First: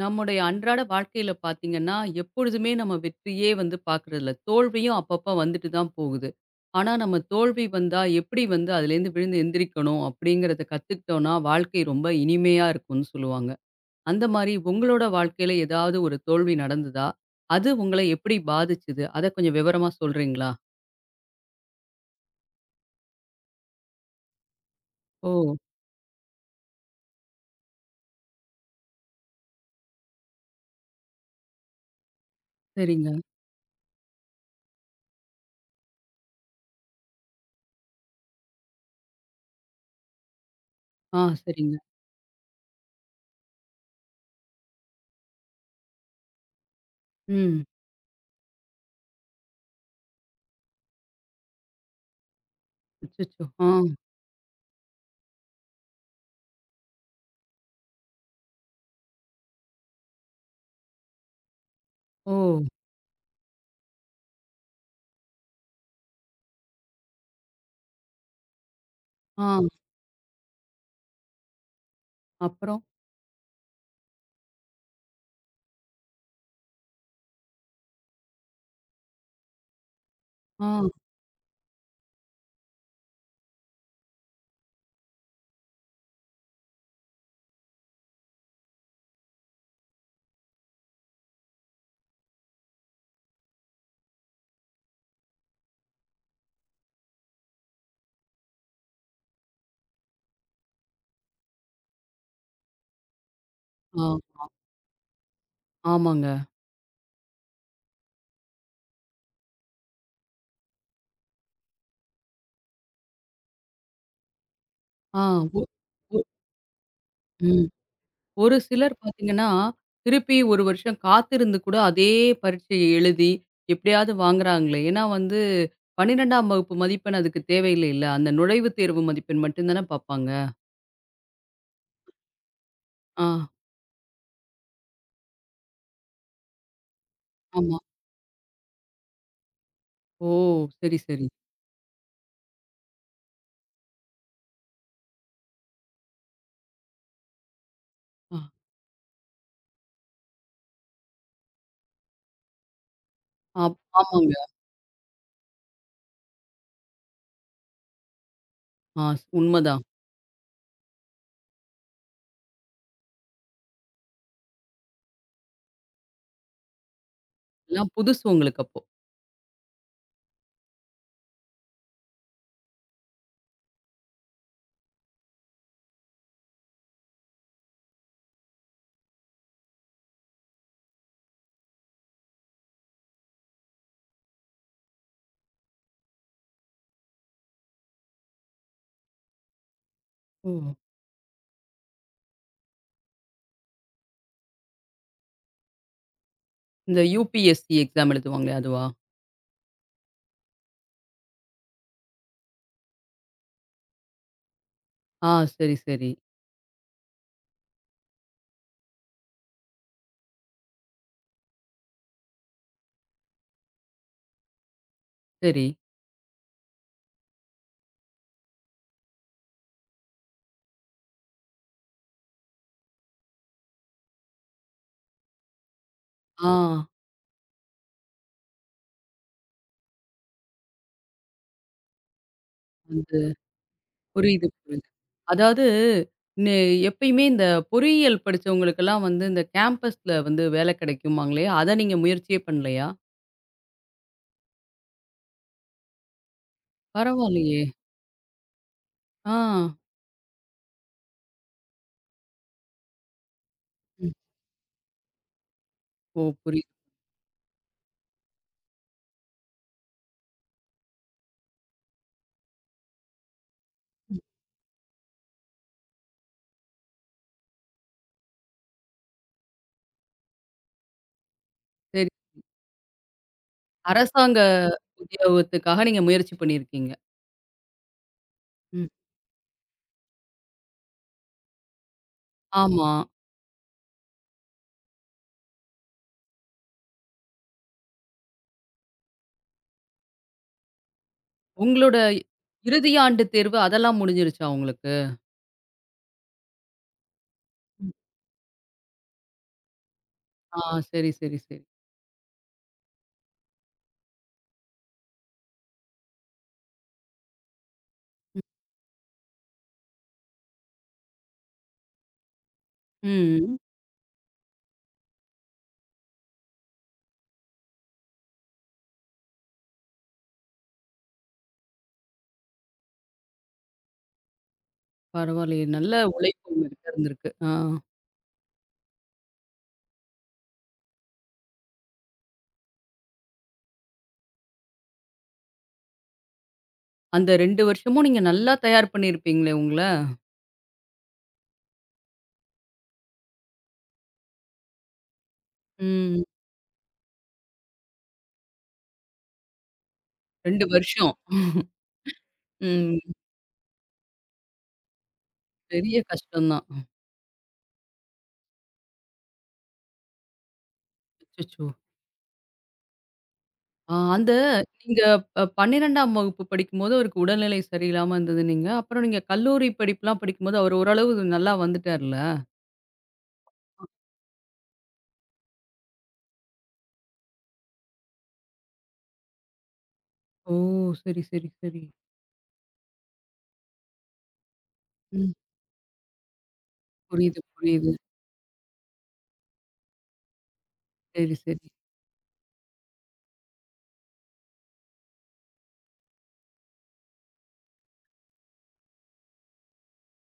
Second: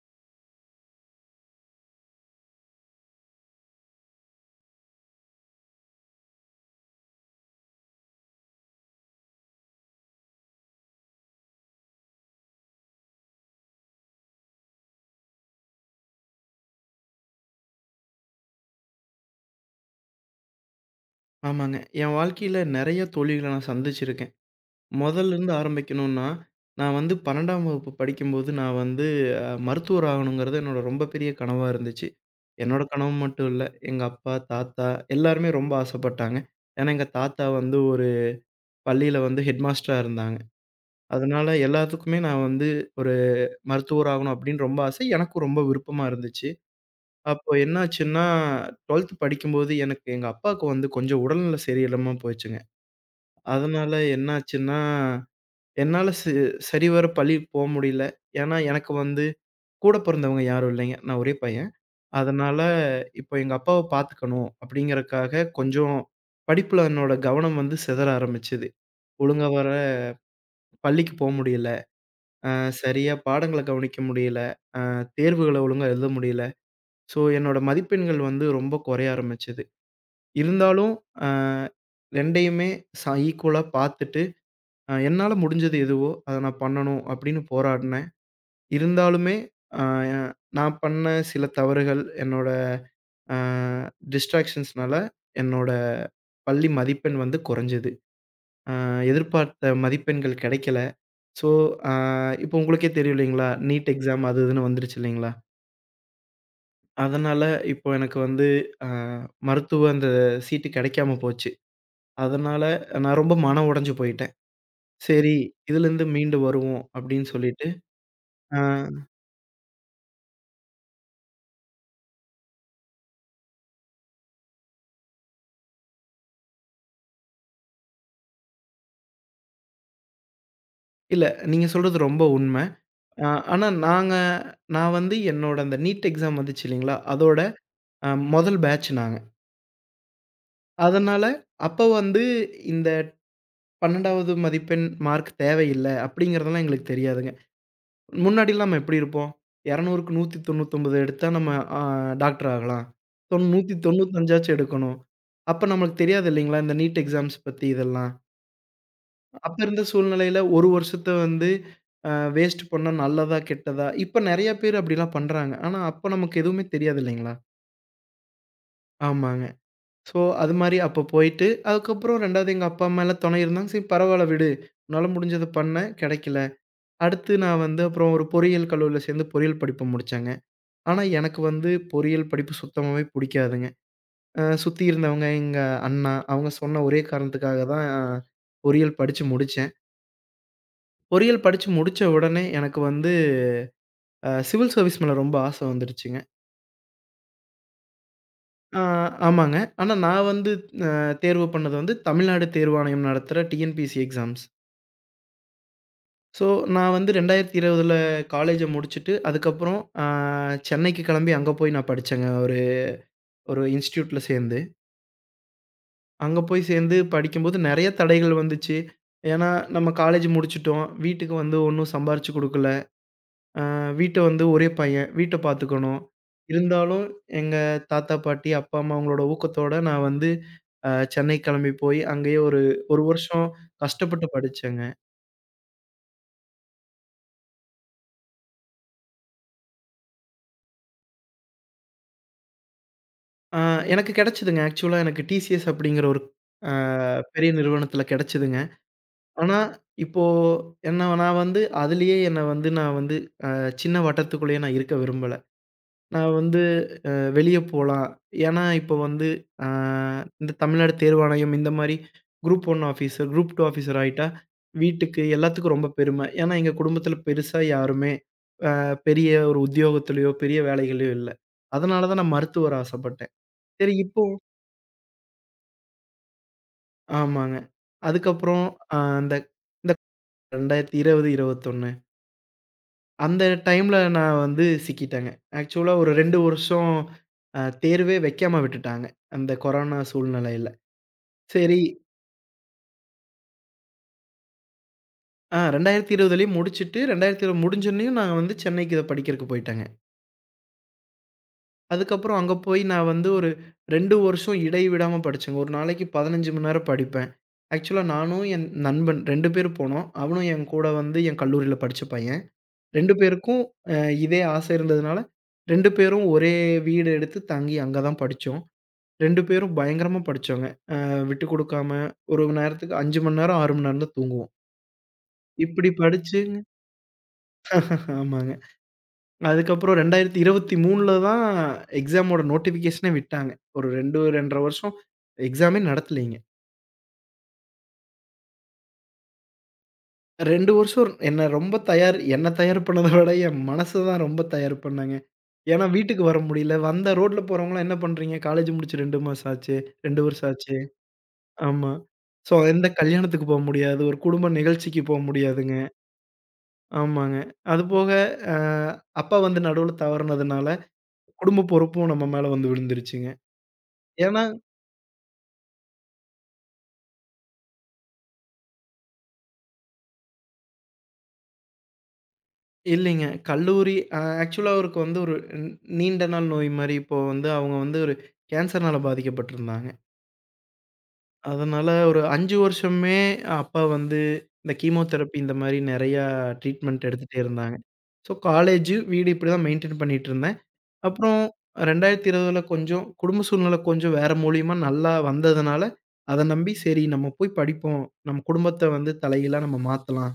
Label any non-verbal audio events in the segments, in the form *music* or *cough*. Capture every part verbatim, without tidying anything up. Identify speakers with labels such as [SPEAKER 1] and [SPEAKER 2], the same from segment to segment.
[SPEAKER 1] நம்முடைய அன்றாட வாழ்க்கையில பார்த்தீங்கன்னா, எப்பொழுதுமே நம்ம வெற்றியே வந்து பார்க்குறதில்ல. தோல்வியும் அப்பப்ப வந்துட்டு தான் போகுது. ஆனா, நம்ம தோல்வி வந்தா எப்படி வந்து அதுலேருந்து விழுந்து எந்திரிக்கணும் அப்படிங்கிறத கத்துக்கிட்டோம்னா, வாழ்க்கை ரொம்ப இனிமையா இருக்கும்னு சொல்லுவாங்க. அந்த மாரி உங்களோட வாழ்க்கையில ஏதாவது ஒரு தோல்வி நடந்ததா? அது உங்கள எப்படி பாதிச்சது? அத கொஞ்சம் விவரமா சொல்றீங்களா?
[SPEAKER 2] ஆமாங்க. என் வாழ்க்கையில நெறைய தோல்விகள நான் சந்திச்சிருக்கேன்.
[SPEAKER 1] ஓ!
[SPEAKER 2] மொதல்லருந்து ஆரம்பிக்கணும்னா, நான் வந்து 12ஆம் வகுப்பு படிக்கும்போது நான் வந்து அ மருத்துவர் ஆகணுங்கிறது என்னோட ரொம்ப பெரிய கனவா இருந்துச்சு. என்னோட
[SPEAKER 1] சரிங்க.
[SPEAKER 2] கனவு மட்டும் இல்ல. எங்க அப்பா, தாத்தா எல்லாருமே ரொம்ப ஆசைப்பட்டாங்க. ஏன்னா, எங்க தாத்தா வந்து ஒரு பள்ளியில வந்து ஹெட் மாஸ்டரா இருந்தாங்க.
[SPEAKER 1] ஆ,
[SPEAKER 2] அதனால
[SPEAKER 1] சரிங்க.
[SPEAKER 2] எல்லாத்துக்குமே நான் வந்து ஒரு மருத்துவர் ஆகணும் அப்படின்னு ரொம்ப ஆசை. எனக்கும் ரொம்ப விருப்பமா இருந்துச்சு. அப்போ
[SPEAKER 1] ம்.
[SPEAKER 2] என்னாச்சுன்னா, 12த் படிக்கும்போது எனக்கு எங்க அப்பாவுக்கு வந்து கொஞ்சம் உடல்நிலை சரியில்லாம போயிடுச்சுங்க.
[SPEAKER 1] அச்சச்சோ! ஆ.
[SPEAKER 2] அதனால என்னாச்சுன்னா, என்னால சி சரிவர பள்ளிக்கு போ முடியல. ஏன்னா, எனக்கு வந்து கூட பொறந்தவங்க யாரும் இல்லைங்க. நான் ஒரே பையன்.
[SPEAKER 1] ஓ!
[SPEAKER 2] அதனால இப்போ எங்க அப்பாவ பார்த்துக்கணும் அப்படிங்கிறக்காக கொஞ்சம் படிப்புல என்னோட கவனம் வந்து சிதற ஆரம்பிச்சது. ஒழுங்கா
[SPEAKER 1] ஆ.
[SPEAKER 2] வர பள்ளிக்கு போ முடியல. அ
[SPEAKER 1] அப்புறம்?
[SPEAKER 2] சரியா பாடங்கள கவனிக்க முடியல. அ தேர்வுகள ஒழுங்கா எழுத முடியல. ஸோ என்னோட மதிப்பெண்கள் வந்து ரொம்ப குறைய ஆரம்பிச்சது. இருந்தாலும்
[SPEAKER 1] ஆ.
[SPEAKER 2] அ 2யுமே ச ஈக்குவலா பார்த்துட்டு அ என்னால முடிஞ்சது எதுவோ, அத நான் பண்ணணும் அப்படின்னு போராடினேன். இருந்தாலுமே, அ நான் பண்ண சில தவறுகள் என்னோட அ டிஸ்ட்ராக்ஷன்ஸ்னால என்னோட பள்ளி மதிப்பெண் வந்து குறைஞ்சது. அ எதிர்பார்த்த மதிப்பெண்கள் கிடைக்கல. ஸோ, அ இப்போ உங்களுக்கே தெரியும் இல்லைங்களா? நீட்
[SPEAKER 1] ஆ.
[SPEAKER 2] எக்ஸாம் அது இதுன்னு வந்துருச்சு இல்லைங்களா?
[SPEAKER 1] ஆமாங்க.
[SPEAKER 2] அதனால இப்போ எனக்கு வந்து அ மருத்துவ அந்த சீட்டு கிடைக்காம போச்சு. அதனால நான் ரொம்ப மனம் உடைஞ்சு போயிட்டேன்.
[SPEAKER 1] ஆ.
[SPEAKER 2] சரி,
[SPEAKER 1] ஒ
[SPEAKER 2] இதுலேருந்து
[SPEAKER 1] ஒ
[SPEAKER 2] மீண்டு வருவோம் அப்படின்னு சொல்லிட்டு,
[SPEAKER 1] ம். ஒரு
[SPEAKER 2] அ
[SPEAKER 1] சிலர் பார்த்தீங்கன்னா, திருப்பி ஒரு வருஷம் காத்திருந்து கூட அதே பரீட்சைய எழுதி, எப்படியாவது வாங்குறாங்களே! ஏன்னா வந்து பன்னிரெண்டாம் வகுப்பு மதிப்பெண் அதுக்கு தேவையில்லைல்ல. அந்த நுழைவுத் தேர்வு மதிப்பெண் மட்டும் தானே பார்ப்பாங்க.
[SPEAKER 2] இல்ல. நீங்க சொல்றது ரொம்ப உண்ம.
[SPEAKER 1] ஆ,
[SPEAKER 2] அ ஆனா நாங்க நான் வந்து என்னோட அந்த நீட் எக்ஸாம் வந்துச்சு இல்லைங்களா? அதோட
[SPEAKER 1] ஆமா.
[SPEAKER 2] அ முதல் பேட்ச் நாங்க.
[SPEAKER 1] ஓ! சரி,
[SPEAKER 2] அதனால
[SPEAKER 1] சரி.
[SPEAKER 2] அப்ப வந்து இந்த 12வது மதிப்பெண் மார்க் தேவையில்ல அப்படிங்கிறதெல்லாம் எங்களுக்கு தெரியாதுங்க.
[SPEAKER 1] ஆ,
[SPEAKER 2] முன்னாடிலாம் நம்ம எப்படி இருப்போம்? 200க்கு நூற்று தொண்ணூற்றி ஒன்பது எடுத்தா நம்ம அ டாக்டர் ஆகலாம். தொண்
[SPEAKER 1] ஆப் ஆமாங்க.
[SPEAKER 2] நூற்று தொண்ணூற்றி ஐந்து எடுக்கணும். அப்ப நம்மளுக்கு தெரியாது இல்லைங்களா? இந்த நீட் எக்ஸாம்ஸ் பத்தி இதெல்லாம்.
[SPEAKER 1] ஆ,
[SPEAKER 2] அப்ப இருந்த
[SPEAKER 1] உண்மதான்.
[SPEAKER 2] சூழ்நிலையில ஒரு வருஷத்த வந்து அ வேஸ்ட் பண்ணா நல்லதா? கெட்டதா? இப்ப நெறைய பேர் அப்படிலாம் பண்றாங்க. ஆனா அப்ப நமக்கு எதுவுமே தெரியாது இல்லைங்களா?
[SPEAKER 1] எல்லாம் புதுசு உங்களுக்கு அப்போ.
[SPEAKER 2] ஆமாங்க. ஸோ அது மாரி அப்ப போயிட்டு, அதுக்கப்புறம் 2வது எங்க அப்பா, அம்மாலாம் துணை இருந்தாங்க. சரி பரவால்ல விடு. உன்னால முடிஞ்சத பண்ண, கெடைக்கல. அடுத்து நான் வந்து அப்புறம் ஒரு பொறியியல் கல்லூரியில சேர்ந்து பொறியியல் படிப்பு முடிச்சேங்க. ஆனா எனக்கு வந்து பொறியியல் படிப்பு சுத்தமாவே புடிக்காதுங்க. அ சுத்தி இருந்தவங்க எங்க அண்ணா, அவங்க சொன்ன ஒரே காரணத்துக்காக தான் அஹ், பொறியியல் படிச்சு முடிச்சேன்.
[SPEAKER 1] ஓ!
[SPEAKER 2] பொறியியல் படிச்சு முடிச்ச உடனே எனக்கு வந்து அ சிவில் சர்வீஸ் மேல ரொம்ப ஆசை வந்துருச்சுங்க.
[SPEAKER 1] இந்த யுபிஎஸ்சி எக்ஸாம் எழுதுவாங்களே
[SPEAKER 2] ஆ
[SPEAKER 1] அதுவா?
[SPEAKER 2] ஆமாங்க. ஆனா நான் வந்து அ தேர்வு பண்ணது வந்து தமிழ்நாடு தேர்வாணையம் நடத்துற டிஎன்பிஎஸ்சி எக்ஸாம்ஸ்.
[SPEAKER 1] ஆ, சரி, சரி,
[SPEAKER 2] ஸோ நான் வந்து 2020ல காலேஜ முடிச்சுட்டு, அதுக்கப்புறம் அ சென்னைக்கு கிளம்பி அங்க போய் நான் படிச்சேங்க. ஒரு ஒரு இன்ஸ்டிடியூட்ல சேர்ந்து.
[SPEAKER 1] சரி.
[SPEAKER 2] அங்க போய் சேர்ந்து படிக்கும்போது நெறைய தடைகள் வந்துச்சு. ஏன்னா, நம்ம காலேஜ் முடிச்சுட்டோம். வீட்டுக்கு வந்து ஒண்ணும் சம்பாரிச்சு குடுக்கல. வீட்ட வந்து ஒரே பையன். வீட்ட பார்த்துக்கணும்.
[SPEAKER 1] ஆ.
[SPEAKER 2] இருந்தாலும் எங்க தாத்தா, பாட்டி, அப்பா, அம்மா அவங்களோட ஊக்கத்தோட நான் வந்து அ சென்னை கிளம்பி போய் அங்கேயே ஒரு 1
[SPEAKER 1] அந்த
[SPEAKER 2] வருஷம் கஷ்டப்பட்டு
[SPEAKER 1] புரியுது,
[SPEAKER 2] படிச்சேங்க.
[SPEAKER 1] புரியுது. அதாவது நெ எப்பயுமே இந்த பொறியியல் படிச்சவங்களுக்கெல்லாம் வந்து இந்த கேம்பஸ்ல வந்து வேல கிடைக்குமாங்களே, அத நீங்க முயற்சியே பண்ணலையா?
[SPEAKER 2] அ எனக்கு கிடைச்சதுங்க. ஆக்சுவலா எனக்கு டிசிஎஸ் அப்படிங்கிற ஒரு அ பெரிய
[SPEAKER 1] பரவாயில்லையே!
[SPEAKER 2] நிறுவனத்தில கிடைச்சதுங்க.
[SPEAKER 1] ஆ.
[SPEAKER 2] ஆனா, இப்போ என்ன நான் வந்து அதிலேயே என்ன வந்து நான் வந்து அ சின்ன
[SPEAKER 1] ம்.
[SPEAKER 2] வட்டத்துக்குள்ளேயே நான் இருக்க விரும்பல.
[SPEAKER 1] ஓ,
[SPEAKER 2] நான் வந்து
[SPEAKER 1] புரியுது.
[SPEAKER 2] வெளிய போலாம். ஏன்னா, இப்போ வந்து அ இந்த தமிழ்நாடு தேர்வாணையம் இந்த மாரி group one officer, group two officer ஆயிட்டா, வீட்டுக்கு எல்லாத்துக்கும் ரொம்ப பெருமை. ஏன்னா, எங்க குடும்பத்தில பெருசா யாருமே அ பெரிய ஒரு உத்தியோகத்திலயோ, பெரிய வேலைகள்லயோ இல்ல. அதனால
[SPEAKER 1] சரி.
[SPEAKER 2] தான் நான் மருத்துவர் ஆசைப்பட்டேன். சரி இப்போ
[SPEAKER 1] அரசாங்க உத்தியோகத்துக்காக நீங்க முயற்சி பண்ணியிருக்கீங்க.
[SPEAKER 2] ஆமாங்க. அதுக்கப்புறம்
[SPEAKER 1] ம்.
[SPEAKER 2] அ அந்த இந்த இரண்டாயிரத்து இருபது, இருபத்தி ஒன்று
[SPEAKER 1] ஆமா.
[SPEAKER 2] அந்த டைம்ல நான் வந்து சிக்கிட்டேங்க. ஆக்சுவலா ஒரு இரண்டு வருஷம் அ தேர்வே வைக்காம விட்டுட்டாங்க. அந்த கொரோனா சூழ்நிலையில. சரி
[SPEAKER 1] உங்களோட இறுதி ஆண்டு தேர்வு அதெல்லாம் முடிஞ்சிருச்சா உங்களுக்கு?
[SPEAKER 2] ஆ 2020லயும் முடிச்சுட்டு, இரண்டாயிரத்து இருபது
[SPEAKER 1] ம்.
[SPEAKER 2] முடிஞ்சோனயும் நான் வந்து சென்னைக்கு இத படிக்கிறக்கு போயிட்டேங்க.
[SPEAKER 1] ஆ, சரி, சரி, சரி.
[SPEAKER 2] அதுக்கப்புறம் அங்க போய் நான் வந்து ஒரு இரண்டு வருஷம் இடைவிடாம படிச்சேங்க. ஒரு நாளைக்கு பதினைந்து மணி நேரம் படிப்பேன். ஆக்சுவலா
[SPEAKER 1] ம்.
[SPEAKER 2] நானும் என் நண்பன் இரண்டு பேர் போனோம். அவனும் என் கூட வந்து என் கல்லூரியில படிச்ச பையன். இரண்டு
[SPEAKER 1] ம்.
[SPEAKER 2] பேருக்கும் அ இதே ஆசை இருந்ததுனால இரண்டு பேரும் ஒரே வீடு எடுத்து தங்கி அங்க தான் படிச்சோம். இரண்டு பேரும் பயங்கரமா படிச்சோங்க. அ விட்டு குடுக்காம ஒரு நேரத்துக்கு ஐந்து மணி நேரம், ஆறு மணி நேரம் தான் தூங்குவோம்.
[SPEAKER 1] பரவாயில்லையே!
[SPEAKER 2] இப்படி
[SPEAKER 1] நல்ல உழைப்பு
[SPEAKER 2] படிச்சுங்க
[SPEAKER 1] உங்களுக்கு இருந்திருக்கு. ஆ.
[SPEAKER 2] *laughs* ஆமாங்க. அதுக்கப்புறம் 2023ல தான் எக்ஸாமோட நோட்டிஃபிகேஷனே விட்டாங்க. ஒரு இரண்டு, இரண்டு அரை வருஷம் எக்ஸாமே நடத்தலைங்க.
[SPEAKER 1] அந்த ரெண்டு வருஷமும் நீங்க நல்லா தயார் பண்ணியிருப்பீங்களே உங்கள?
[SPEAKER 2] இரண்டு வருஷம் என்ன ரொம்ப தயார் என்ன தயார் பண்ணத விட என் மனச தான் ரொம்ப தயார் பண்ணாங்க. ஏன்னா
[SPEAKER 1] ம்.
[SPEAKER 2] வீட்டுக்கு வர முடியல. வந்தா ரோட்ல போறவங்கலாம் என்ன பண்றீங்க? காலேஜ் முடிச்சு இரண்டு மாசம் ஆச்சு. இரண்டு வருஷம்
[SPEAKER 1] ரெண்டு
[SPEAKER 2] ஆச்சு.
[SPEAKER 1] வருஷம்.
[SPEAKER 2] ஆமா. ஸோ எந்த
[SPEAKER 1] ம்.
[SPEAKER 2] கல்யாணத்துக்கு போ முடியாது. ஒரு குடும்ப நிகழ்ச்சிக்கு போ முடியாதுங்க.
[SPEAKER 1] பெரிய கஷ்டம் தான்.
[SPEAKER 2] ஆமாங்க. அதுபோக அ அப்பா வந்து நடுவுல தவறுனதுனால குடும்ப
[SPEAKER 1] அச்சச்சோ!
[SPEAKER 2] பொறுப்பும் நம்ம மேல வந்து விழுந்துருச்சுங்க.
[SPEAKER 1] ஆ, அந்த
[SPEAKER 2] ஏன்னா
[SPEAKER 1] நீங்க ப பன்னிரெண்டாம் வகுப்பு படிக்கும்போது அவருக்கு உடல்நிலை சரியில்லாம இருந்ததுன்னீங்க. அப்புறம் நீங்க கல்லூரி படிப்புலாம் படிக்கும்போது அவர் ஓரளவு நல்லா வந்துட்டார்ல?
[SPEAKER 2] இல்லைங்க. கல்லூரி அ ஆக்சுவலா அவருக்கு வந்து ஒரு ந் நீண்ட நாள் நோய் மாரி இப்போ வந்து அவங்க வந்து ஒரு கேன்சர்னால பாதிக்கப்பட்டிருந்தாங்க.
[SPEAKER 1] ஓ! சரி, சரி, சரி.
[SPEAKER 2] அதனால ஒரு ஐந்து வருஷமே அப்பா வந்து இந்த
[SPEAKER 1] ம்.
[SPEAKER 2] கீமோதெரபி இந்த மாரி நெறையா ட்ரீட்மெண்ட் எடுத்துட்டே
[SPEAKER 1] புரியுது,
[SPEAKER 2] இருந்தாங்க.
[SPEAKER 1] புரியுது.
[SPEAKER 2] ஸோ காலேஜு, வீடு இப்படிதான் மெயின்டெயின் பண்ணிட்டுருந்தேன்.
[SPEAKER 1] சரி,
[SPEAKER 2] அப்புறம்
[SPEAKER 1] சரி.
[SPEAKER 2] 2020ல கொஞ்சம் குடும்ப சூழ்நிலை கொஞ்சம் வேற மூலியமா நல்லா வந்ததுனால, அத நம்பி சரி நம்ம போய் படிப்போம். நம்ம குடும்பத்த வந்து தலைகீழா நம்ம மாத்தலாம்.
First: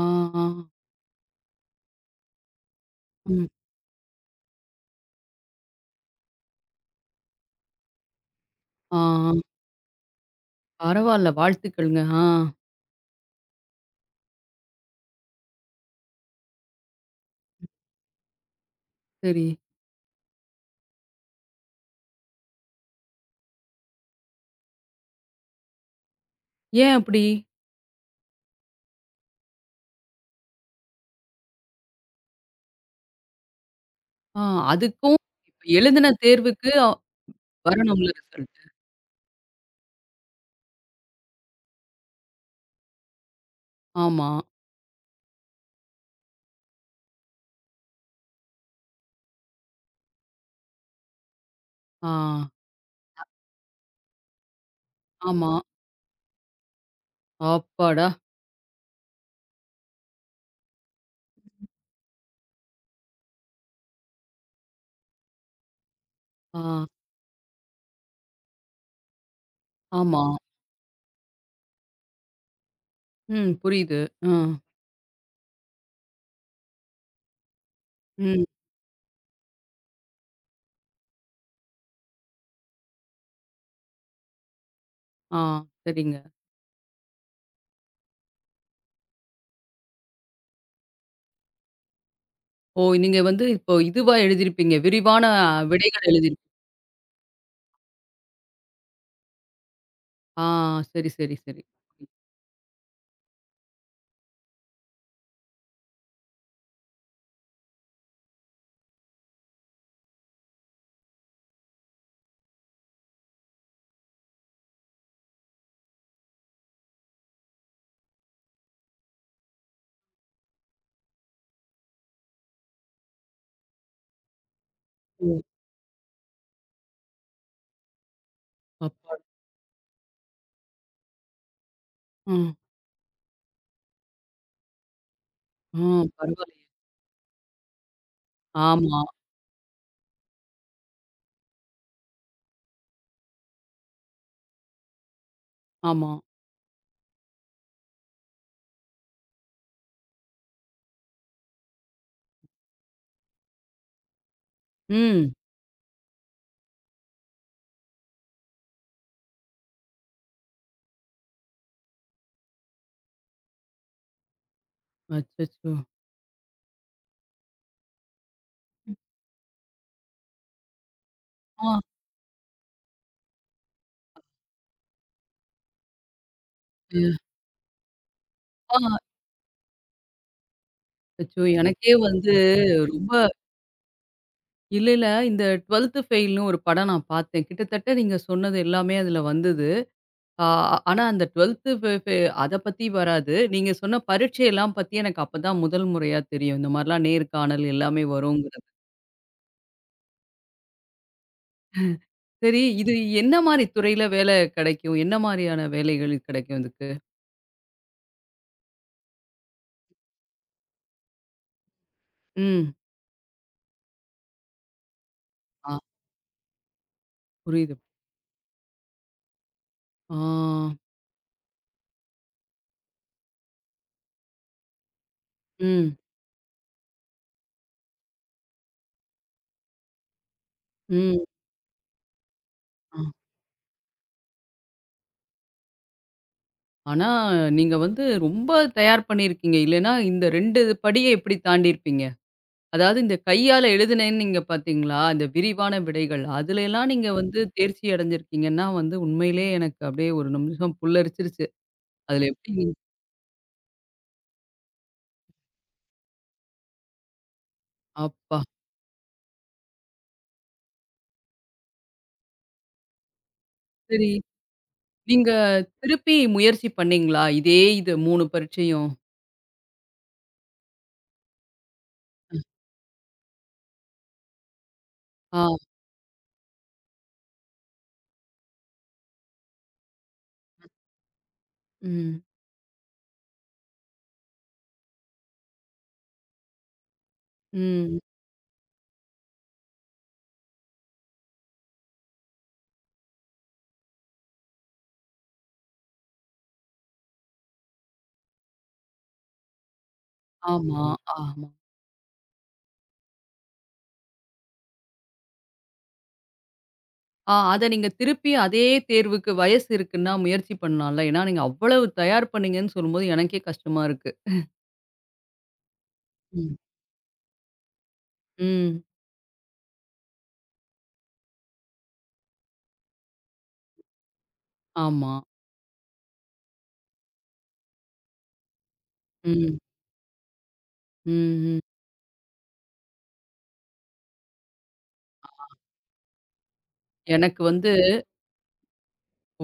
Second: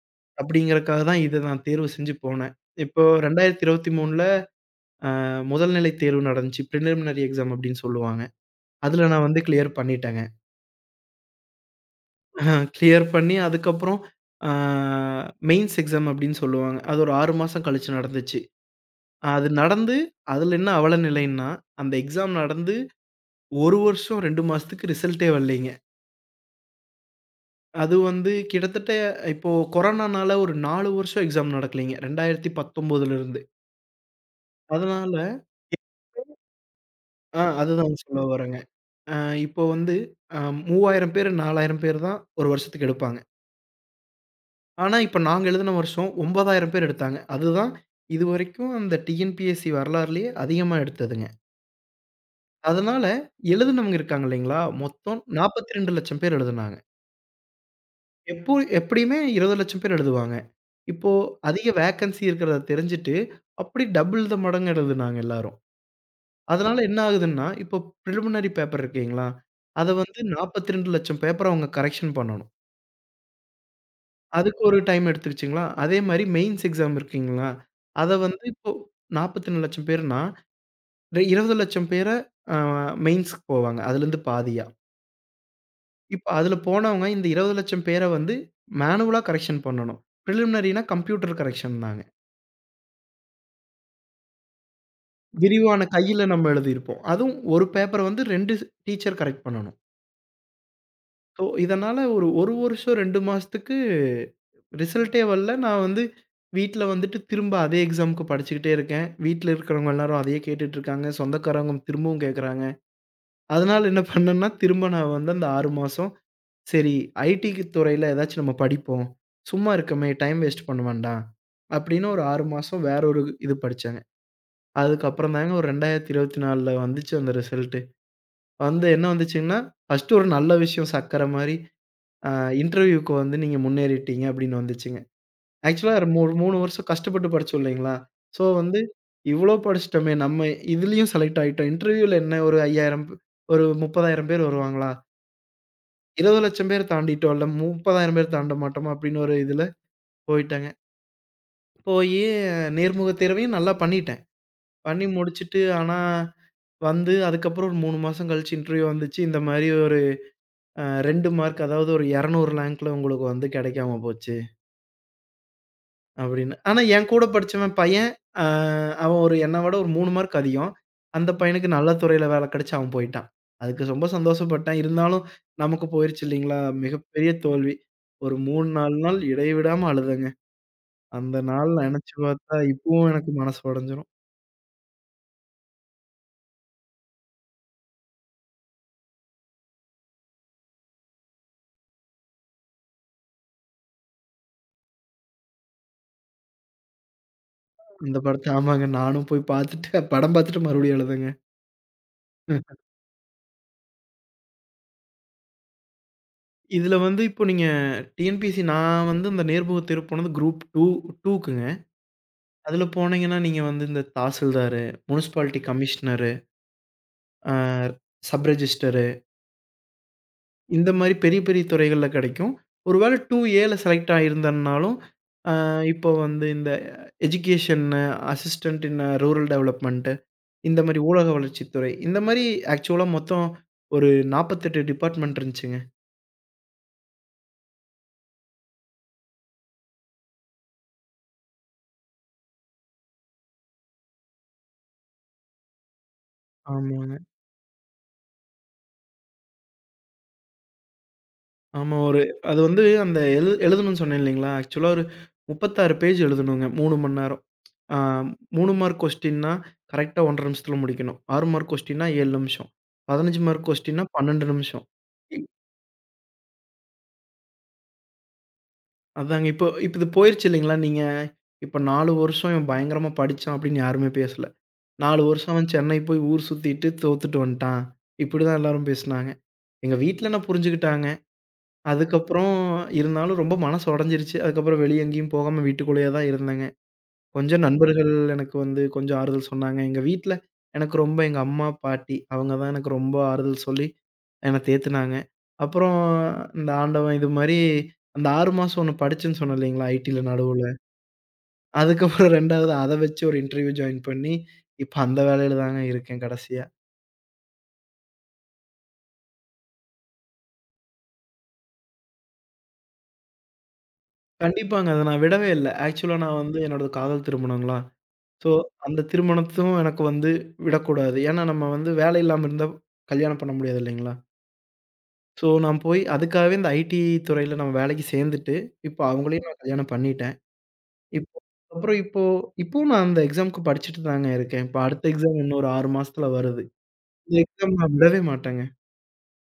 [SPEAKER 1] ஆ, ஆ.
[SPEAKER 2] அப்படிங்கிறக்காக தான் இத நான் தேர்வு செஞ்சு போனேன். இப்போ
[SPEAKER 1] ம்.
[SPEAKER 2] 2023ல அ முதல் நிலை தேர்வு நடந்துச்சு. பிரிலிமினரி எக்ஸாம் அப்டின்னு சொல்லுவாங்க.
[SPEAKER 1] ஆ,
[SPEAKER 2] அதுல நான்
[SPEAKER 1] ஆ.
[SPEAKER 2] வந்து கிளியர் பண்ணிட்டேங்க.
[SPEAKER 1] பரவால்ல. வாழ்த்துக்கள்ங்க. ஆ.
[SPEAKER 2] *laughs* கிளியர் பண்ணி அதுக்கப்புறம் அ மெயின்ஸ் எக்ஸாம் அப்டின்னு சொல்லுவாங்க. அது ஒரு ஆறு மாசம் கழிச்சு நடந்துச்சு.
[SPEAKER 1] சரி.
[SPEAKER 2] அது நடந்து அதுல என்ன அவல நிலைன்னா, அந்த எக்ஸாம் நடந்து ஒரு வருஷம் இரண்டு மாசத்துக்கு ரிசல்ட்டே வரலைங்க.
[SPEAKER 1] ஏன் அப்படி?
[SPEAKER 2] அது வந்து கிட்டத்தட்ட இப்போ கொரோனானால ஒரு நாலு வருஷம் எக்ஸாம் நடக்கலைங்க. இரண்டாயிரத்து பத்தொன்பது இருந்து.
[SPEAKER 1] ஆ, அதுக்கும்
[SPEAKER 2] அதனால
[SPEAKER 1] இப்ப எழுதின தேர்வுக்கு
[SPEAKER 2] ஆ அதுதான்
[SPEAKER 1] வரணும்ல
[SPEAKER 2] சொல்ல வரேங்க.
[SPEAKER 1] ரிசல்ட்டு.
[SPEAKER 2] அ இப்போ வந்து அ மூவாயிரம் பேர் நாலாயிரம் பேர் தான் ஒரு வருஷத்துக்கு எடுப்பாங்க.
[SPEAKER 1] ஆமா.
[SPEAKER 2] ஆனா, இப்ப நாங்க எழுதுன வருஷம் ஒன்பதாயிரம் பேர் எடுத்தாங்க. அதுதான் இதுவரைக்கும் அந்த டிஎன்பிஎஸ்சி வரலாறுலயே அதிகமா எடுத்ததுங்க.
[SPEAKER 1] ஆ.
[SPEAKER 2] அதனால எழுதுனவங்க இருக்காங்க இல்லைங்களா? மொத்தம்
[SPEAKER 1] ஆமா.
[SPEAKER 2] நாற்பத்தி இரண்டு,லட்சம் பேர் எழுதுனாங்க.
[SPEAKER 1] அப்பாடா!
[SPEAKER 2] எப்போ எப்படியுமே இருபது,லட்சம் பேர் எழுதுவாங்க. இப்போ அதிக வேக்கன்சி இருக்கிறத தெரிஞ்சுட்டு, அப்படி டபுள் த மடங்கு எழுதுனாங்க எல்லாரும்.
[SPEAKER 1] ஆ.
[SPEAKER 2] அதனால என்ன ஆகுதுன்னா, இப்போ பிரிலிமினரி பேப்பர் இருக்குங்களா? அத வந்து
[SPEAKER 1] ஆமா.
[SPEAKER 2] நாற்பத்தி இரண்டு,லட்சம் பேப்பர அவங்க கரெக்ஷன் பண்ணணும்.
[SPEAKER 1] ம். புரியுது. அ.
[SPEAKER 2] அதுக்கு ஒரு டைம் எடுத்துருச்சுங்களா? அதே மாரி மெயின்ஸ் எக்ஸாம் இருக்குங்களா? அத வந்து
[SPEAKER 1] ம்.
[SPEAKER 2] இப்போ நாற்பத்தி நாலு,லட்சம் பேர்னா, இந்த இருபது,லட்சம் பேர அ மெயின்ஸ்க்கு போவாங்க. அதுலருந்து பாதியா.
[SPEAKER 1] ஆ. சரிங்க.
[SPEAKER 2] இப்ப அதுல போனவங்க இந்த இருபது,லட்சம் பேர வந்து மேனுவலா கரெக்ஷன் பண்ணணும். பிரிலிமினரினா கம்ப்யூட்டர் கரெக்ஷன் தாங்க.
[SPEAKER 1] ஓ! நீங்க வந்து இப்போ இதுவா எழுதியிருப்பீங்க. விரிவான
[SPEAKER 2] விரிவான
[SPEAKER 1] விடைகள்
[SPEAKER 2] கையில
[SPEAKER 1] எழுதியிருப்பீங்க.
[SPEAKER 2] நம்ம எழுதியிருப்போம். அதுவும் ஒரு பேப்பர வந்து இரண்டு டீச்சர் கரெக்ட் பண்ணணும்.
[SPEAKER 1] ஆ. சரி, சரி,
[SPEAKER 2] ஸோ,
[SPEAKER 1] சரி.
[SPEAKER 2] இதனால ஒரு 1 வருஷம் இரண்டு மாசத்துக்கு ரிசல்ட்டே வரல. நான் வந்து வீட்ல வந்துட்டு திரும்ப அதே எக்ஸாம்க்கு படிச்சுக்கிட்டே இருக்கேன். வீட்ல இருக்கிறவங்க எல்லாரும் அதையே கேட்டுட்டு இருக்காங்க. சொந்தக்காரவங்க திரும்பவும் கேட்குறாங்க. அதனால என்ன பண்ணேன்னா, திரும்ப நான் வந்து அந்த ஆறு மாசம், சரி ஐடிக்கு துறையில ஏதாச்சும் நம்ம படிப்போம். சும்மா இருக்கோமே டைம் வேஸ்ட் பண்ண வேண்டாம். அப்படின்னு ஒரு ஆறு மாசம் வேற ஒரு இது படிச்சேங்க. அதுக்கப்புறம்
[SPEAKER 1] ஓ!
[SPEAKER 2] தாங்க ஒரு 2024ல வந்துச்சு அந்த ரிசல்ட்டு. வந்து என்ன
[SPEAKER 1] அப்பாடா!
[SPEAKER 2] வந்துச்சுங்கன்னா, ஃபர்ஸ்ட்டு ஒரு நல்ல விஷயம் சக்கர மாரி. ஆ
[SPEAKER 1] ம்.
[SPEAKER 2] இன்டர்வியூக்கு வந்து நீங்க முன்னேறிட்டீங்க அப்படின்னு வந்துச்சுங்க.
[SPEAKER 1] ஆ,
[SPEAKER 2] ஆக்சுவலா ஒரு மூ மூன்று
[SPEAKER 1] பரவாயில்லையே!
[SPEAKER 2] வருஷம் கஷ்டப்பட்டு படிச்சோம் இல்லைங்களா? ஸோ வந்து
[SPEAKER 1] ஆமா,
[SPEAKER 2] இவ்ளோ படிச்சுட்டோமே நம்ம இதுலயும் செலக்ட் ஆயிட்டோம். இன்டர்வியூல என்ன ஒரு ஐயாயிரம் ஒரு முப்பதாயிரம் பேர் வருவாங்களா?
[SPEAKER 1] ஆமா.
[SPEAKER 2] இருபது,லட்சம் பேர் தாண்டிட்டோம்ல, முப்பதாயிரம் பேர் தாண்ட மாட்டோமா அப்படின்னு ஒரு இதுல போயிட்டேங்க. போயி நேர்முக தேர்வையும் நல்லா பண்ணிட்டேன். பண்ணி
[SPEAKER 1] ம்.
[SPEAKER 2] முடிச்சுட்டு ஆனா வந்து அதுக்கப்புறம் ஒரு மூன்று மாசம் கழிச்சு இன்டர்வியூ வந்துச்சு. இந்த மாரி ஒரு அ இரண்டு மார்க் அதாவது ஒரு இருநூறு ரேங்க்ல உங்களுக்கு வந்து கிடைக்காம போச்சு.
[SPEAKER 1] அச்சச்சோ!
[SPEAKER 2] அப்படின்னு. ஆனா என் கூட படிச்சவன் பையன், அ அவன் ஒரு என்ன விட ஒரு மூன்று மார்க் அதிகம். அந்த பையனுக்கு
[SPEAKER 1] ஆ.
[SPEAKER 2] நல்ல துறையில வேலை கிடைச்சு அவன் போயிட்டான். அதுக்கு ரொம்ப சந்தோஷப்பட்டேன். இருந்தாலும் நமக்கு போயிருச்சு இல்லைங்களா?
[SPEAKER 1] ம்.
[SPEAKER 2] மிகப்பெரிய தோல்வி. ஒரு மூன்று,
[SPEAKER 1] ஆ.
[SPEAKER 2] நாலு நாள் இடைவிடாம அழுதேங்க. அந்த
[SPEAKER 1] அச்சோ!
[SPEAKER 2] நாள்
[SPEAKER 1] எனக்கே
[SPEAKER 2] நெனச்சு
[SPEAKER 1] வந்து
[SPEAKER 2] பார்த்தா இப்பவும்
[SPEAKER 1] ரொம்ப
[SPEAKER 2] எனக்கு மனசு உடைஞ்சிரும்.
[SPEAKER 1] இல்ல, இல்ல. இந்த ட்வெல்வ்த் ஃபெயில்னு ஒரு படம் நான் பார்த்தேன். கிட்டத்தட்ட நீங்க சொன்னது எல்லாமே அதுல வந்தது. ஆ, ஆனா அந்த ட்வெல்வ்த் ஃபெ ஃபெ அத பத்தி வராது. நீங்க சொன்ன பரீட்சையெல்லாம் பத்தி எனக்கு அப்பதான் முதல் முறையா தெரியும். இந்த மாரிலாம் நேர்காணல் எல்லாமே
[SPEAKER 2] அந்த படத்த
[SPEAKER 1] வருங்கிறது.
[SPEAKER 2] ஆமாங்க. நானும் போய் பார்த்துட்டு படம் பார்த்துட்டு மறுபடியும் அழுதேங்க.
[SPEAKER 1] சரி,
[SPEAKER 2] *laughs*
[SPEAKER 1] இது என்ன மாரி துறையில வேலை கிடைக்கும்? என்ன மாரியான வேலைகள் கிடைக்கும் இதுக்கு?
[SPEAKER 2] இதுல வந்து இப்போ நீங்க டிஎன்பிஎஸ்சி நான் வந்து இந்த நேர்முக தேர்வு போனது குரூப் இரண்டு 2க்குங்க.
[SPEAKER 1] ம்.
[SPEAKER 2] அதுல போனீங்கன்னா, நீங்க வந்து இந்த தாசில்தாரு, முனிசிபாலிட்டி
[SPEAKER 1] ஆ,
[SPEAKER 2] கமிஷனரு, ஆ
[SPEAKER 1] புரியுது.
[SPEAKER 2] சப் ரெஜிஸ்டரு
[SPEAKER 1] ஆ.
[SPEAKER 2] இந்த மாரி பெரிய, பெரிய துறைகள்ல கிடைக்கும். ஒரு வேள 2ஏல செலக்ட் ஆயிருந்தன்னாலும், அ
[SPEAKER 1] ம்.
[SPEAKER 2] இப்போ வந்து இந்த எஜுகேஷன்னு, அசிஸ்டன்ட் இன் ரூரல் டெவலப்மெண்ட்டு இந்த மாரி
[SPEAKER 1] ம்.
[SPEAKER 2] ஊரக வளர்ச்சித்துறை இந்த மாரி
[SPEAKER 1] ஆ.
[SPEAKER 2] ஆக்சுவலா மொத்தம் ஒரு நாற்பத்தி எட்டு டிபார்ட்மெண்ட் இருந்துச்சுங்க.
[SPEAKER 1] ஆனா நீங்க வந்து ரொம்ப தயார் பண்ணியிருக்கீங்க. இல்லன்னா இந்த ரெண்டு படிய எப்படி தாண்டியிருப்பீங்க? அதாவது இந்த கையால எழுதினேன்னீங்க பார்த்தீங்களா, அந்த விரிவான விடைகள். அதுலலாம் நீங்க
[SPEAKER 2] ஆமாங்க.
[SPEAKER 1] வந்து தேர்ச்சி அடைஞ்சிருக்கீங்கன்னா வந்து உண்மையிலே எனக்கு அப்படியே ஒரு நிமிஷம் புல்லரிச்சிருச்சு.
[SPEAKER 2] ஆமா. ஒரு
[SPEAKER 1] அதுல எப்படி
[SPEAKER 2] அது
[SPEAKER 1] நீங்க
[SPEAKER 2] வந்து அந்த எழு எழுதணும்னு சொன்னேன் இல்லைங்களா? ஆக்சுவலா ஒரு முப்பத்தி ஆறு பேஜ் எழுதணுங்க மூன்று மணி நேரம். ஆ
[SPEAKER 1] அப்பா!
[SPEAKER 2] மூன்று மார்க் கொஸ்டின்னா, கரெக்ட்டா ஒன்றே அரை நிமிஷத்துல முடிக்கணும். ஆறு மார்க் கொஸ்டின்னா ஏழு நிமிஷம். பதினைந்து மார்க் கொஸ்டின்னா
[SPEAKER 1] சரி.
[SPEAKER 2] பன்னிரண்டு நிமிஷம்.
[SPEAKER 1] நீங்க
[SPEAKER 2] இ-
[SPEAKER 1] திருப்பி முயற்சி பண்ணீங்களா? இதே இது மூணு பரீட்சையும்.
[SPEAKER 2] அதாங்க இப்போ இப்ப இது போயிருச்சு இல்லைங்களா? நீங்க இப்ப நாலு வருஷம் இவன் பயங்கரமா படிச்சான் அப்படின்னு யாருமே பேசல. நாலு
[SPEAKER 1] ஆ.
[SPEAKER 2] வருஷம் அவன் சென்னை போய் ஊர் சுத்திட்டு தோத்துட்டு வந்துட்டான். இப்படிதான் எல்லாரும் பேசுனாங்க. எங்க வீட்ல என்ன புரிஞ்சுக்கிட்டாங்க.
[SPEAKER 1] ம்.
[SPEAKER 2] அதுக்கப்புறம் இருந்தாலும் ரொம்ப மனசு உடைஞ்சிருச்சு. அதுக்கப்புறம் வெளிய எங்கேயும் போகாம வீட்டுக்குள்ளேயே தான் இருந்தேங்க. கொஞ்சம்
[SPEAKER 1] ம்.
[SPEAKER 2] நண்பர்கள் எனக்கு வந்து கொஞ்சம் ஆறுதல் சொன்னாங்க. எங்க வீட்ல எனக்கு ரொம்ப எங்க அம்மா, பாட்டி அவங்க தான் எனக்கு ரொம்ப ஆறுதல் சொல்லி என்ன தேத்துனாங்க. அப்புறம் இந்த ஆண்டவன் இது மாரி அந்த ஆறு மாசம் ஒண்ணு படிச்சேன்னு சொன்னேன் இல்லைங்களா? ஐடில நடுவுல.
[SPEAKER 1] ஆமா, ஆமா.
[SPEAKER 2] அதுக்கப்புறம் 2வது அத வச்சு ஒரு இன்டர்வியூ ஜாயின் பண்ணி, இப்ப அந்த வேலையில தாங்க இருக்கேன் கடைசியா.
[SPEAKER 1] ஆ, அத நீங்க திருப்பி அதே தேர்வுக்கு வயசு இருக்குன்னா முயற்சி பண்ணலாம்ல. ஏன்னா நீங்க அவ்வளவு தயார் பண்ணீங்கன்னு சொல்லும்போது எனக்கே கஷ்டமா இருக்கு.
[SPEAKER 2] கண்டிப்பாங்க. அத நான் விடவே இல்ல. ஆக்சுவலா நான்
[SPEAKER 1] ம்.
[SPEAKER 2] வந்து என்னோடது காதல் திருமணங்களா. ஸோ
[SPEAKER 1] ம்.
[SPEAKER 2] அந்த திருமணத்தும் எனக்கு வந்து விடக்கூடாது. ஏன்னா நம்ம வந்து வேலை இல்லாம இருந்தா கல்யாணம் பண்ண முடியாது இல்லைங்களா?
[SPEAKER 1] ஆமா.
[SPEAKER 2] ஸோ, நான் போய் அதுக்காகவே இந்த ஐடி துறையில நம்ம வேலைக்கு சேர்ந்துட்டு, இப்போ அவங்களையும்
[SPEAKER 1] ம்.
[SPEAKER 2] நான் கல்யாணம் பண்ணிட்டேன்.
[SPEAKER 1] ம்.
[SPEAKER 2] இப்போ
[SPEAKER 1] ம்.
[SPEAKER 2] அப்புறம் இப்போ இப்பவும் நான் அந்த எக்ஸாம்க்கு படிச்சுட்டு தாங்க இருக்கேன். இப்போ அடுத்த எக்ஸாம் இன்னும் ஒரு ஆறு மாசத்துல வருது. இந்த
[SPEAKER 1] எனக்கு வந்து
[SPEAKER 2] எக்ஸாம் நான் விடவே மாட்டேங்க.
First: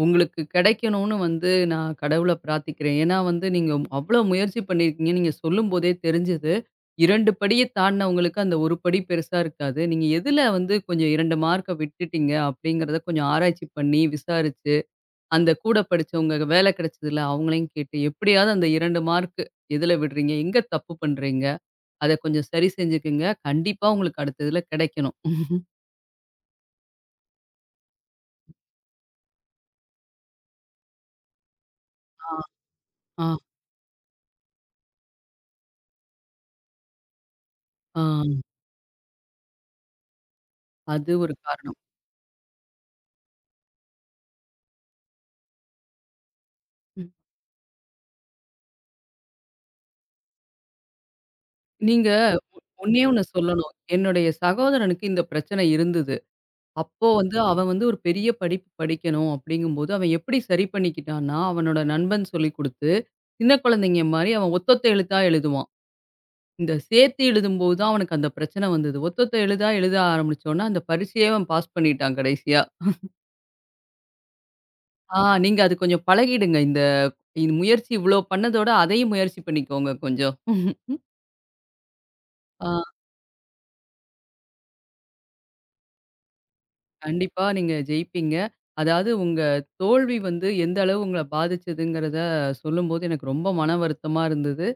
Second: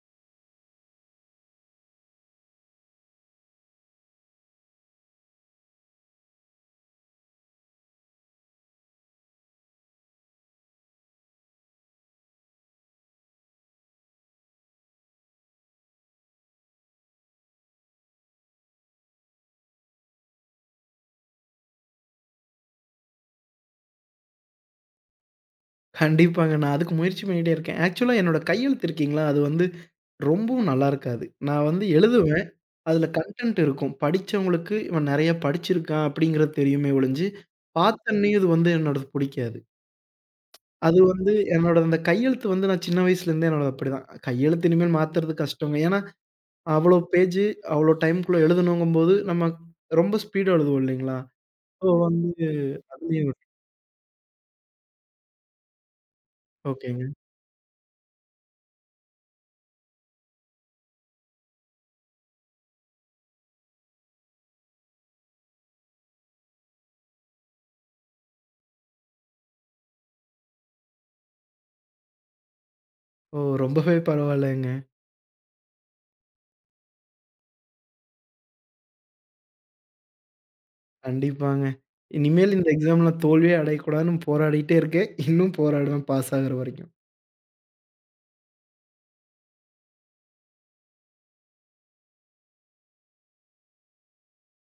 [SPEAKER 1] உங்களுக்கு கிடைக்கணும்னு வந்து நான் கடவுள பிரார்த்திக்கிறேன். ஏன்னா வந்து நீங்க அவ்ளோ முயற்சி பண்ணியிருக்கீங்க. நீங்க சொல்லும்போதே தெரிஞ்சது. இரண்டு படிய தாண்டுனவங்களுக்கு அந்த ஒரு படி பெருசா இருக்காது. நீங்க எதுல வந்து கொஞ்சம் இரண்டு மார்க்க விட்டுட்டீங்க அப்படிங்கிறத கொஞ்சம் ஆராய்ச்சி பண்ணி, விசாரிச்சு, அந்த கூட படிச்சவங்க வேலை கிடைச்சதுல அவங்களையும் கேட்டு எப்படியாவது அந்த இரண்டு மார்க் எதுல விடுறீங்க? எங்க தப்பு பண்றீங்க? அத கொஞ்சம் சரி செஞ்சுக்குங்க. கண்டிப்பா உங்களுக்கு அடுத்த இதுல கிடைக்கணும்.
[SPEAKER 2] கண்டிப்பாங்க. நான் அதுக்கு முயற்சி பண்ணிட்டே இருக்கேன். ஆக்சுவலா என்னோட கையெழுத்து இருக்கீங்களா, அது வந்து ரொம்பவும் நல்லா இருக்காது. நான் வந்து
[SPEAKER 1] ஆ.
[SPEAKER 2] எழுதுவேன். அதில
[SPEAKER 1] ஆ,
[SPEAKER 2] கன்டென்ட் இருக்கும். படிச்சவங்களுக்கு இவன் நெறைய படிச்சிருக்கான் அப்படிங்கிறது தெரியுமே ஒழிஞ்சு, பார்த்தோன்னே
[SPEAKER 1] ஆ.
[SPEAKER 2] இது வந்து என்னோடது புடிக்காது. அது
[SPEAKER 1] அது
[SPEAKER 2] வந்து
[SPEAKER 1] ஒரு
[SPEAKER 2] என்னோட
[SPEAKER 1] காரணம்.
[SPEAKER 2] அந்த கையெழுத்து வந்து நான் சின்ன வயசுலேருந்தே என்னோடது அப்படிதான். கையெழுத்து இனிமேல் மாத்துறது கஷ்டங்க. ஏன்னா, அவ்வளோ
[SPEAKER 1] ம்.
[SPEAKER 2] பேஜு, அவ்வளோ டைம்க்குள்ள எழுதணுங்கும்போது, நம்ம ரொம்ப ஸ்பீடா எழுதுவோம் இல்லைங்களா? அப்போ
[SPEAKER 1] நீங்க
[SPEAKER 2] வந்து
[SPEAKER 1] ஒ ஒண்ணே ஒண்ணு
[SPEAKER 2] அதுலயும்
[SPEAKER 1] சொல்லணும். என்னுடைய சகோதரனுக்கு இந்த பிரச்சனை இருந்தது. அப்போ
[SPEAKER 2] ஓகேங்க.
[SPEAKER 1] வந்து அவன் வந்து ஒரு பெரிய படிப்பு படிக்கணும் அப்படிங்கும்போது, அவன் எப்படி சரி பண்ணிக்கிட்டான்னா, அவனோட நண்பன் சொல்லிக் குடுத்து, சின்ன குழந்தைங்க மாரி அவன் ஒத்தொத்த எழுத்தா எழுதுவான். இந்த சேர்த்து எழுதும்போது தான் அவனுக்கு அந்த பிரச்சனை வந்தது. ஒத்தொத்த எழுதா எழுத ஆரம்பிச்சோனே, அந்த பரீட்சையே அவன் பாஸ் பண்ணிட்டான் கடைசியா.
[SPEAKER 2] ஓ! ரொம்பவே பரவாயில்லங்க.
[SPEAKER 1] ஆ, நீங்க அது கொஞ்சம் பழகிடுங்க. இந்த இந்த முயற்சி இவ்ளோ பண்ணதோட அதையும் முயற்சி பண்ணிக்கோங்க கொஞ்சம்.
[SPEAKER 2] கண்டிப்பாங்க. இனிமேல் இந்த
[SPEAKER 1] ஆ.
[SPEAKER 2] எக்ஸாம்ல தோல்வியே அடையக்கூடாதுன்னு போராடிட்டே இருக்கேன். இன்னும் போராடுவேன் பாஸ் ஆகுற வரைக்கும்.
[SPEAKER 1] கண்டிப்பா நீங்க ஜெயிப்பீங்க. அதாவது உங்க தோல்வி வந்து எந்த அளவு உங்கள பாதிச்சதுங்கிறத சொல்லும்போது எனக்கு ரொம்ப மன வருத்தமா இருந்தது.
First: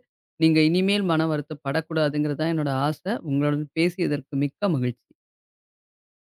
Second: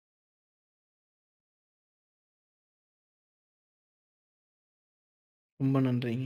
[SPEAKER 1] நீங்க இனிமேல் மன வருத்தப்படக்கூடாதுங்கிறது தான் என்னோட ஆசை. உங்களுடன் பேசியதற்கு மிக்க மகிழ்ச்சி.
[SPEAKER 2] ரொம்ப நன்றிங்க.